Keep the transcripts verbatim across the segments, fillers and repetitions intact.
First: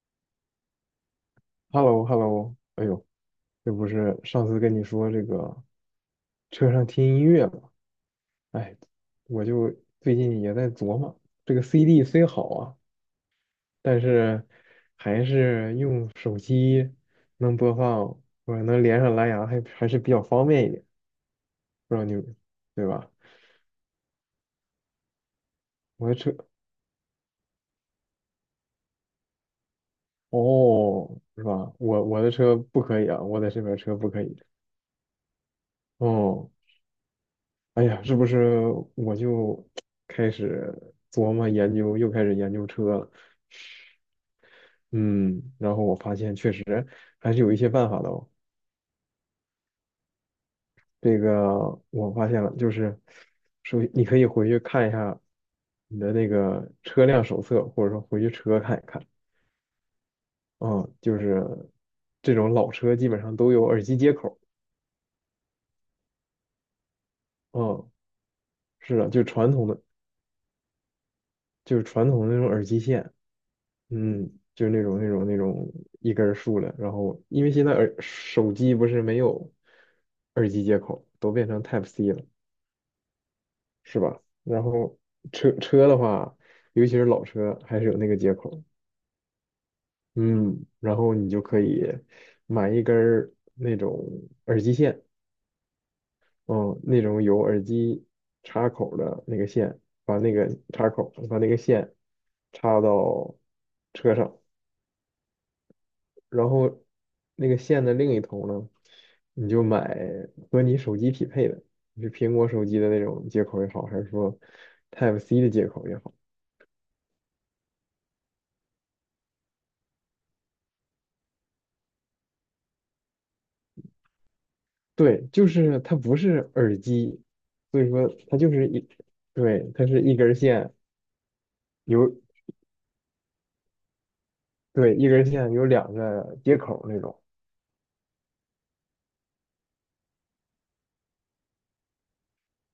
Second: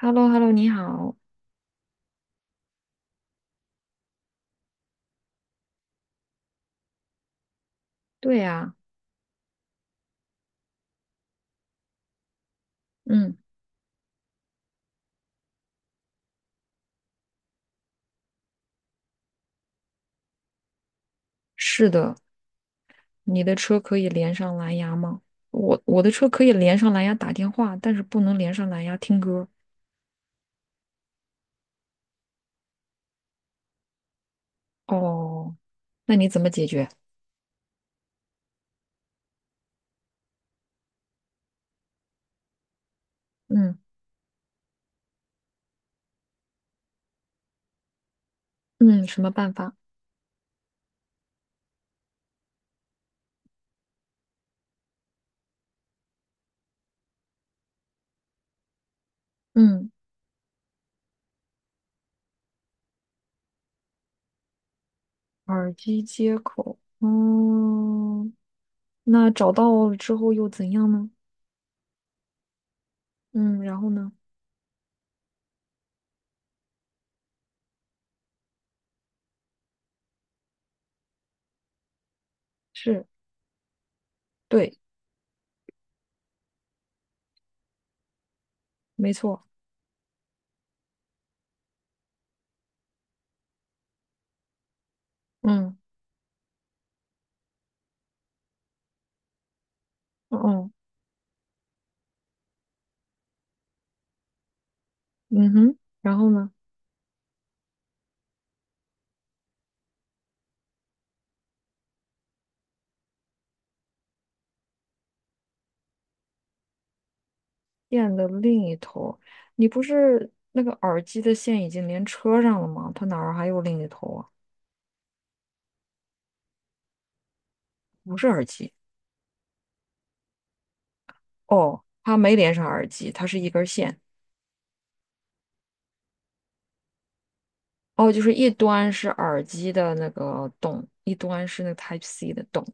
h e l l o h e l l o 你好。h e l l o h e l l o 哎呦，这不是上次跟你说这个车上听音乐嘛？对呀，哎，我就最近也在琢磨，这个 C D 虽好啊，嗯，但是还是用手机能播放或者能连上蓝牙还还是比较方便一点，是不知道你的，对吧？你的车可以连上蓝牙吗？我我我的的车车可以连上蓝牙打电话，但是不能连上蓝牙听歌。哦，是吧？我我的车不可以啊，我在这边车不可以。哦，那你怎么哦，解决？哎呀，是不是我就开始琢磨研究，又开始研究车了？嗯嗯，然后我发现确实还是有一些办法的哦。嗯，什么办法？这个我发现了，就是首你可以回去看一下你的那个车辆手册，或者说回去车看一看。嗯，嗯，就是这种老车基本上都有耳机接口。耳机接口。嗯，嗯，是的，就那传找统的，到了之后又怎样呢？就是传统的那种耳机线。嗯，然后呢？嗯，就是那种那种那种一根儿竖的，然后因为现在耳手机不是没有耳机接口，都变成 Type C 了，是，是吧？然对，后车车的话，尤其是老车，还是有那个接口，没错。嗯，然后你就可以买一根儿那种耳机线，嗯，嗯，那种有耳机插口的那个线，把那个哦，插口把那个线插到车上，嗯哼，然后然呢？后那个线的另一头呢，你就买和你手机匹配的，是苹果手机的那种接口也好，还是说 Type C 的接口也好，电的另一头，你不是那个耳机的线已经连车上了吗？它哪儿还有另一头啊？对，就是它不是耳机，所以说不是它耳就是机。一，对，它是一根线哦，有，它没连上耳机，它是一根线。对，一根线有两个接口那种，哦，就是一端是耳机的那个洞，一端是那个 Type C 的洞。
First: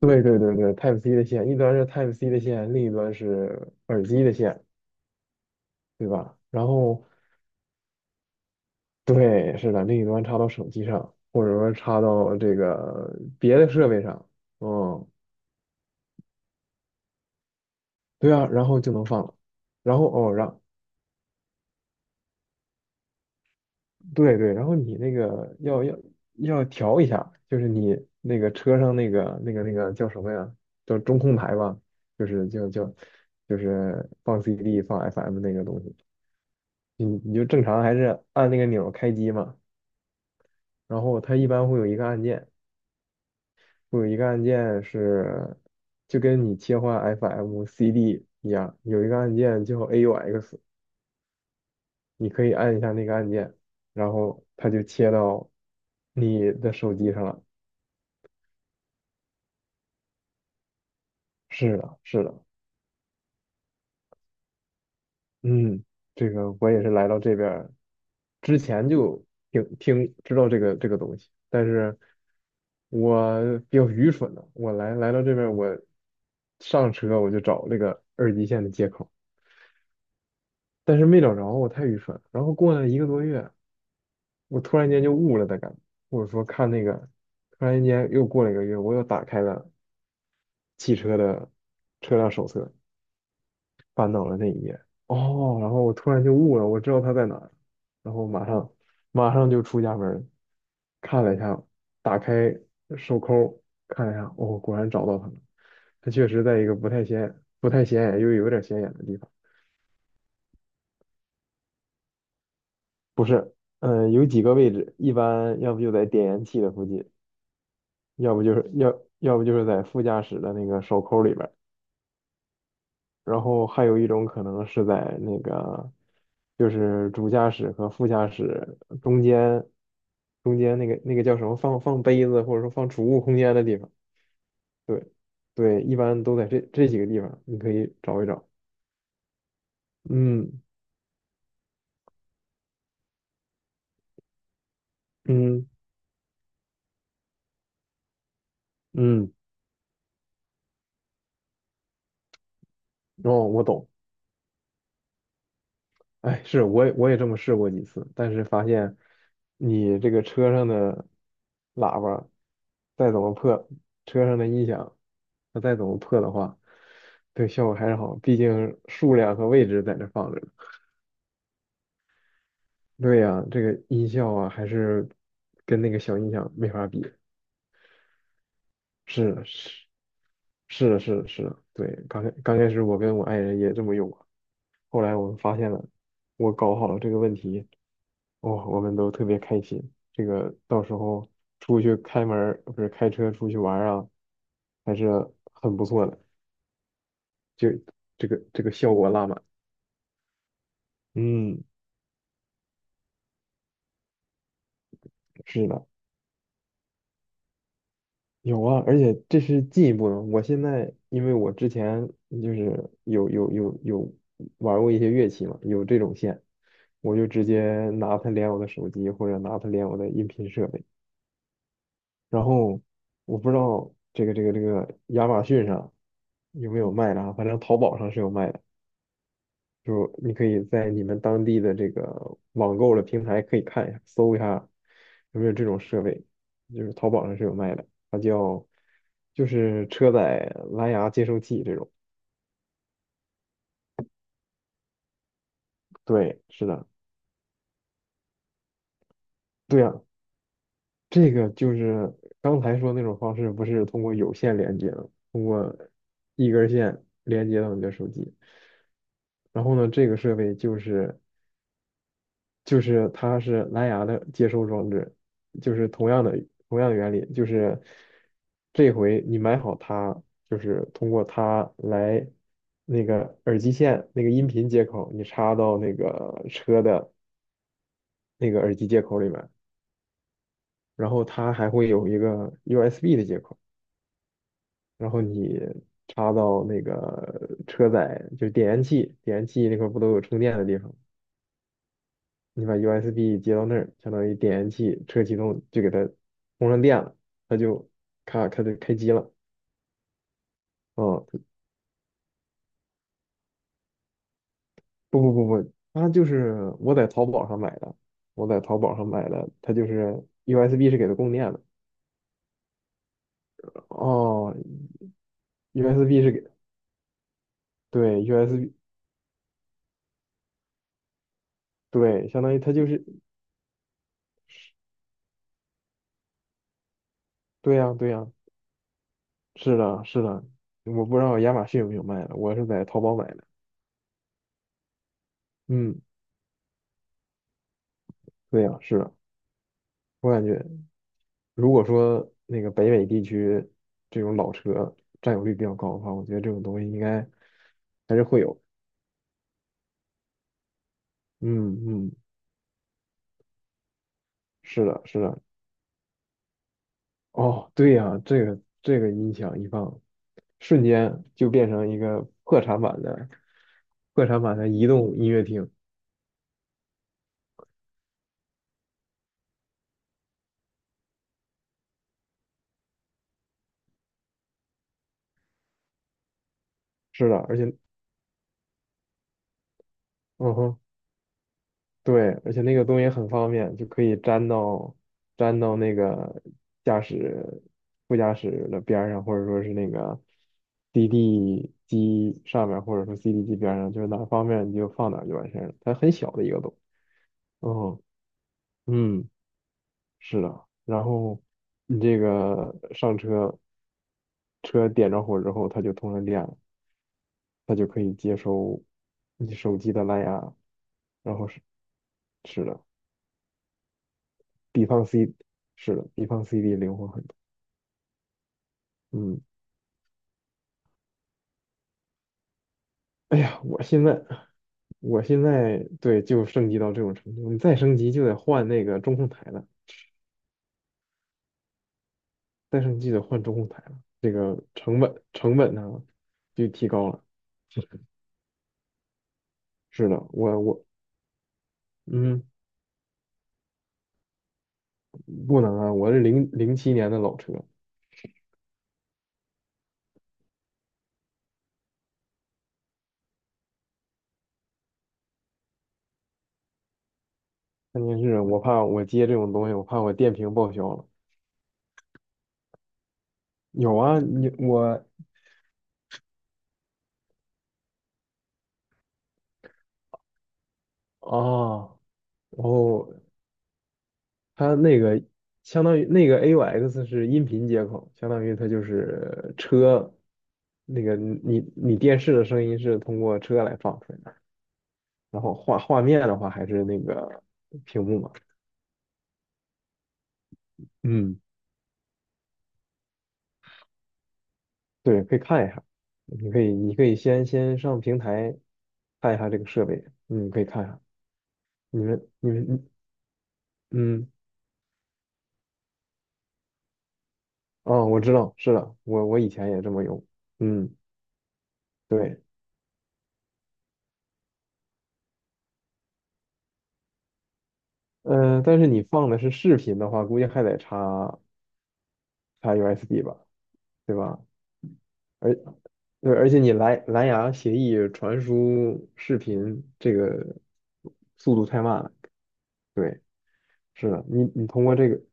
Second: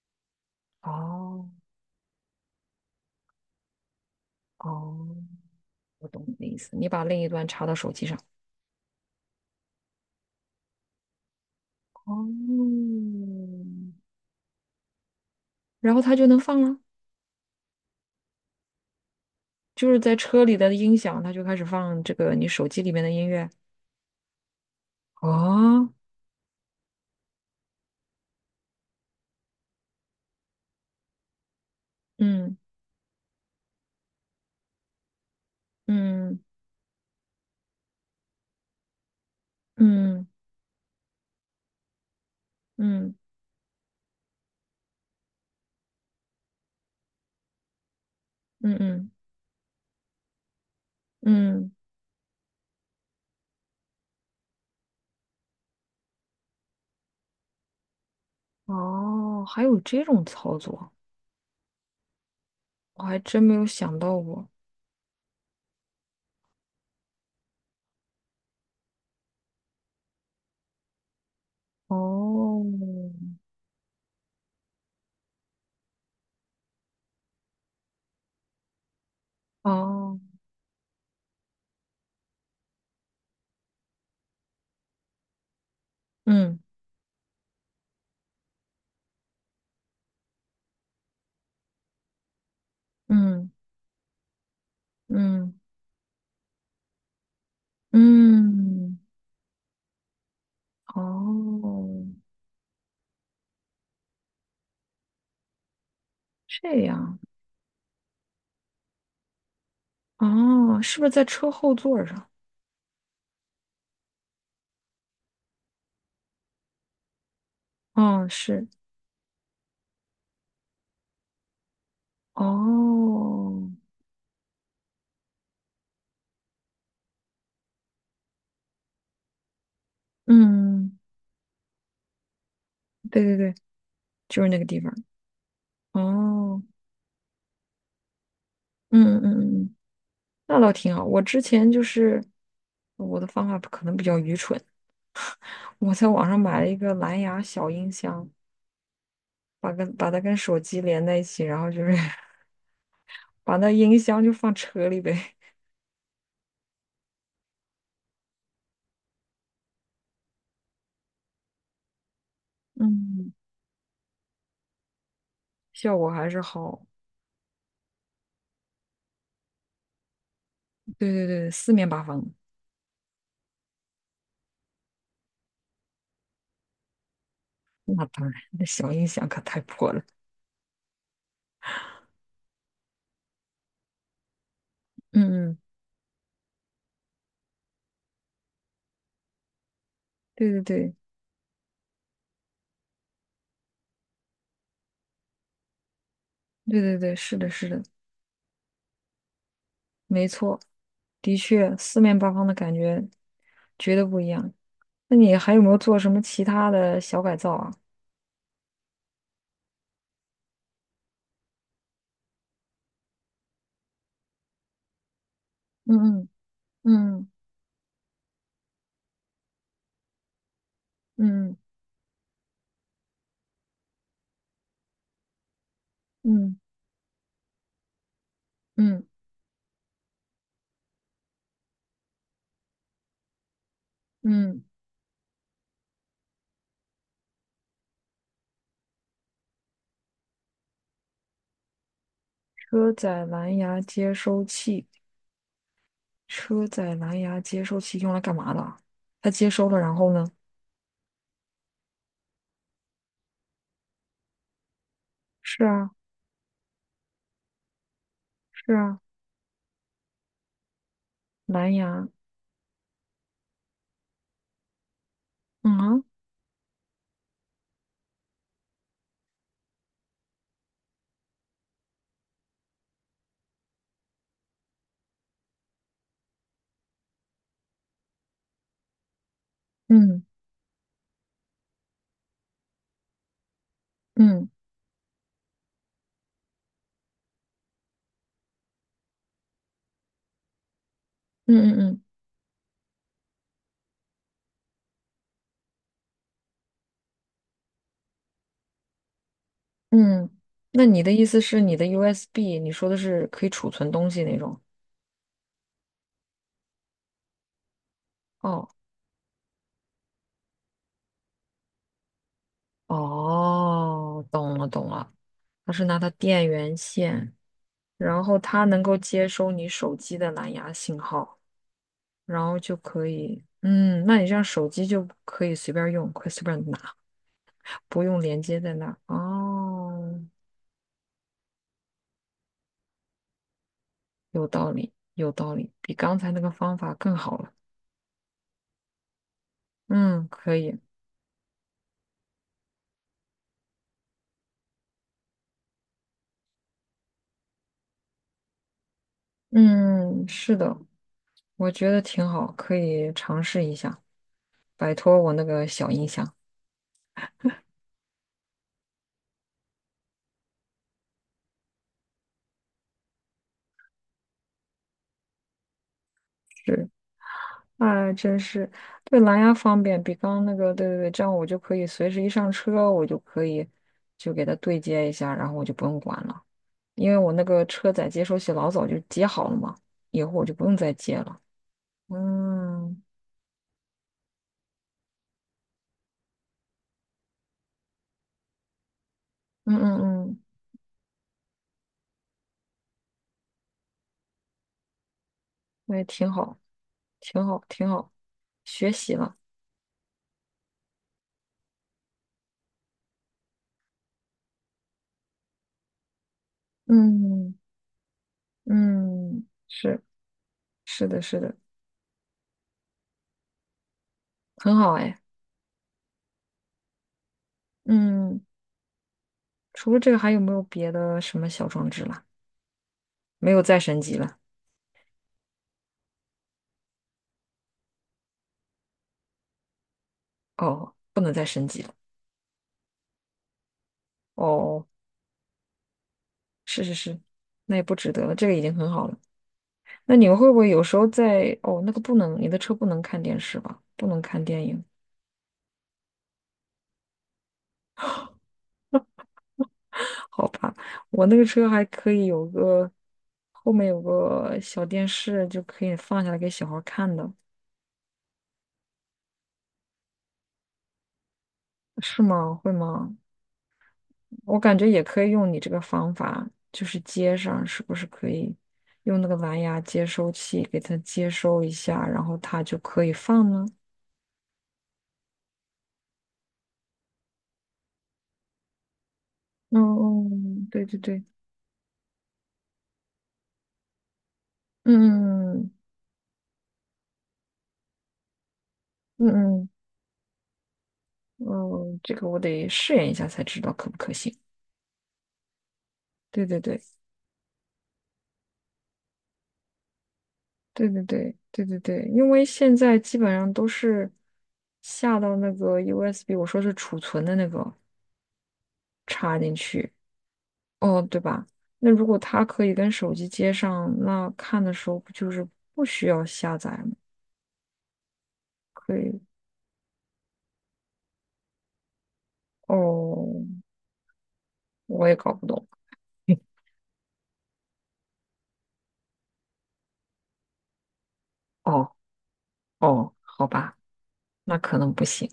对对对对，Type C 的线，哦一端是 Type C 的线，另一端是耳机的线，哦，我对懂你吧？的意然思，你把后另一端插到手机上。对，是的，另一端插到手机上，或者说插到这哦，个别的设备上，嗯，然后它就能放了，对啊，然后就能放了。就是然后在哦，车里然，的音响，它就开始放这个你手机里面的音乐。对对，然后你那个要哦，要要调一下，就是你那个车上那个那个那个叫什么呀？叫中控台吧，就是嗯叫叫就是放 C D 放 F M 那个东西，嗯。你你就正常还是按那个钮儿开机嘛，嗯然后它一般会有一个按键。嗯有一个按键是就跟你切换 F M、C D 一嗯样，有一嗯个按键叫 A U X，嗯，你可以按一下那个按键，然后它就切到你的手机上了。哦，还有这种操作，是的，是的，我还真没有想到过。嗯，这个我也是来到这边儿之前就听听知道这个这个东西，但是哦，我比较愚蠢的，我来来到这边儿我上车我就找这个耳机线的接口。哦，但是没找着，我太愚蠢了然后过了一个多月，我突然间就悟了的感觉，或者说嗯看那个，突然间又过了一个月，我又打开了汽车的车辆手册，嗯翻到了那一页。嗯哦，然后我突然就悟了，我知道它在哪儿，然后马上嗯，马上就出家门儿，看了一下，哦，打开手抠看了一下，哦，果然找到它了。它确实在一个这不太样，显不太显眼又有点显眼的地方。哦，是不是在车后座儿上？不是，嗯、有几个位置，一般要不就在点烟器的附近，哦，要不就是，是要要不就是在副驾驶的那个手扣里边儿，然哦，后还有一种可能是在那个就是主驾驶和副驾驶中间中间那嗯个那个叫什么放放杯子或者说放储物对对空对，间的地方，就是那个地方。对对，一般都在这哦，这几个地方，你可以找一找。嗯嗯嗯，嗯那嗯倒挺好。我之前就是我的方法可能比较愚蠢，嗯我在网上买了一个蓝牙小音箱，嗯，把跟把它跟手机连在一起，然后就是 哦，把我那懂。音箱就放车里呗。哎，是，我也我也这么试过几次，但是发现你这个车上的喇叭再怎嗯，么破，车上的音响它 再怎效么果破还的是话，好。对效果还是好，毕竟数量和位置在那放着呢对对对，四面八方。对呀，这个音效啊，还是跟那个小音响没法比。那当然，那小音响是可的太是破了。是的是的是的，对，刚开刚开始我跟我爱人也这么用过，后来我们嗯发嗯，现了，我搞好了这个问题。哦，我们都特别开心。这对个对到时对候出去开门儿，不是开车出去玩儿啊，还是很不错的。对对对，是的，是就的，这个这个效果拉满。没错，的嗯，确，四面八方的感觉绝对不一样。那你还有是没有的，做什么其他的小改造啊？有啊，而且这是进一步的。我现在因为我之前就是有有有有玩过一些乐器嘛，有这种嗯线，我就嗯直接拿它连我的手机或者拿它连我的音频设备。嗯然后我不知道这个这个这个亚马逊上嗯有没有卖的啊，反正淘宝上是有卖的，嗯嗯嗯。就你可以在你们当地的这个网购的平台可以看一下，搜一嗯下有没有这种设备，就是淘宝上是有卖的，它叫就是车载蓝牙接收器这种。车载蓝牙接收器，对，车是的，载蓝牙接收器用来干嘛的啊，它接收了，对呀、然后呢？这个就是刚才说那种方式，不是通过有线连接的，通是过啊，一根线连接到你的手机。是啊，然后呢，这个设备就是蓝牙，就是它是蓝牙的接收装置，就嗯是啊，同样的同样的原理，就是这回你买好它，就是通过它来那个耳机线那个音频接口，你插到那个车的那个耳机接口里面，嗯然后它还会有一个 U S B 的接口。嗯然后你插到那个车载，就是点烟器，点烟器那块儿不都有充电的地方？嗯嗯你把 U S B 接到那儿，相当于点烟器车启动就给它充上电了，它就咔开就开机了。嗯嗯。那你的意思嗯，是你的 U S B，你说的是可以储存东西那种？不不不不，它就是我在淘宝上买的，我在哦淘宝上买的，它就是 U S B 是给它供电的。哦，哦懂了懂了，它是拿它，U S B 是给，电源线，然对后它，U S B，能够接收你手机的蓝牙信号，对，相然当于后它就就是，可以，嗯，那你这样手机就可以随便用，可以随便拿。对呀，不对用呀，连接在那儿。是的，哦，是的，我不知道亚马逊有没有卖的，我是在淘宝买的。有道理，有道理，比嗯，刚才那个方法更好了。对呀，是的，嗯，我感可觉以。如果说那个北美地区这种老车占有率比较高的话，我觉得这种东西应该还是会有。嗯，是的，我嗯觉得嗯，挺好，可以尝试一下，是摆的，是脱我的。那个小音箱。哦，对呀，这个这个音响一放，瞬间就变成一个破产版的破产版的移动音乐厅。是，哎，真是，对，蓝牙方便，比刚刚那个，对对对，这样我就可以随时一上车，我就可以就给它对接一下，然后我就不用管了，因为是我的，那而个且，车载接收器老早就接好了嘛，以后我就嗯不用哼。再接了。对，而且那个东嗯西很方便，就可以粘到粘到那个驾驶副驾驶的边儿上，或者说是嗯那嗯个 嗯。C D 机上面，或者说 C D 机边儿上，就是哪儿方便你就放哪儿就完事儿了。它那也很小挺的一好，个洞。挺好，挺嗯好，学习嗯，了，是的。然后你这个上车，车点着火之后，它就通上电了，嗯它就可以接收嗯你手机是的蓝牙，是的，然是后的，是是的。很比好方 哎。C 是的，比方 C D 灵活很多。嗯，嗯，除了这个，还有没有别的什么小装置了？哎没呀，有再我升现级在了，我现在对就升级到这种程度，你再升级就得换那个中控台了，哦，不能再升级了，再升级就得换中控台了，这个哦，成本成本呢就是提是高是，了。那也不 值得了，这个已经很好了。是那的，你们会不我会有我时候在，哦，那个不能，嗯，你的车不能看电视吧？不能看电影，不能啊，我是二零零七年的老车，我那个车还可以有个后面有个小电视，就可以放下来给小孩儿看的。关键是我怕我接这种东西，我怕我电瓶报销了。是吗？会吗？有啊，你我感我觉也啊，可以用你这个方法，就是接上，是不是可以用那个蓝牙接收器给它接收一哦，下，然后它就可以哦放呢？它那个相当于那个 A U X 是音频接口，相当于它就是车嗯，对对那个对，你你电视的声音是通过车来放出来的，然后嗯画画面的话还是那个屏幕嘛。嗯嗯嗯，嗯，嗯，这个我得试验一下才知道可不可行。对，可以看一下，对你对可以对你可以先先上平台看一下这个设备，嗯，可以看一对下。对对对对你对，们因为你现们在基本上都是嗯下到那个 U S B，我说是储存的那个哦，我知道，是的，我插我以进前也这去。么用，嗯，哦，对吧？那如果对，它可以跟手机接上，那看的时候不就是不需要下载吗？呃，但是可你以。放的是视频的话，估计还得插。插 U S B 哦，吧，对吧？我也搞不而懂。对，而且你蓝蓝牙协议传输视频这个速度太哦慢了。哦，对，好吧，是的，你那你可通能过不这个，行。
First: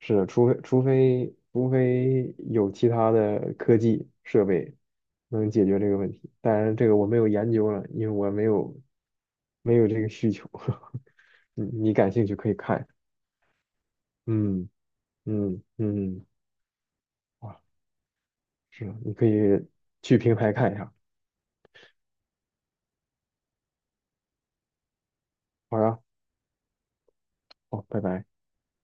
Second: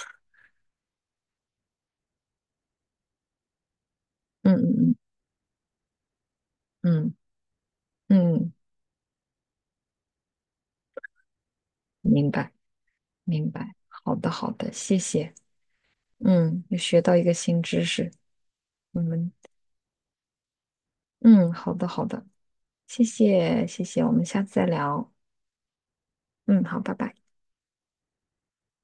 是的，除非除非除非有其他的科技设嗯备嗯能解决这个问题，当然这个我嗯没有研究了，因为我没嗯有没有这个需求。你你感嗯，兴明趣可白以看，明白。好的好嗯的，谢谢。嗯嗯，嗯嗯，又学到一个哇，新知识。是的，我你可以们去平台看一下。嗯，好的好的，谢谢谢谢，我们下次再聊。好呀，嗯，好，拜拜。哦，拜拜。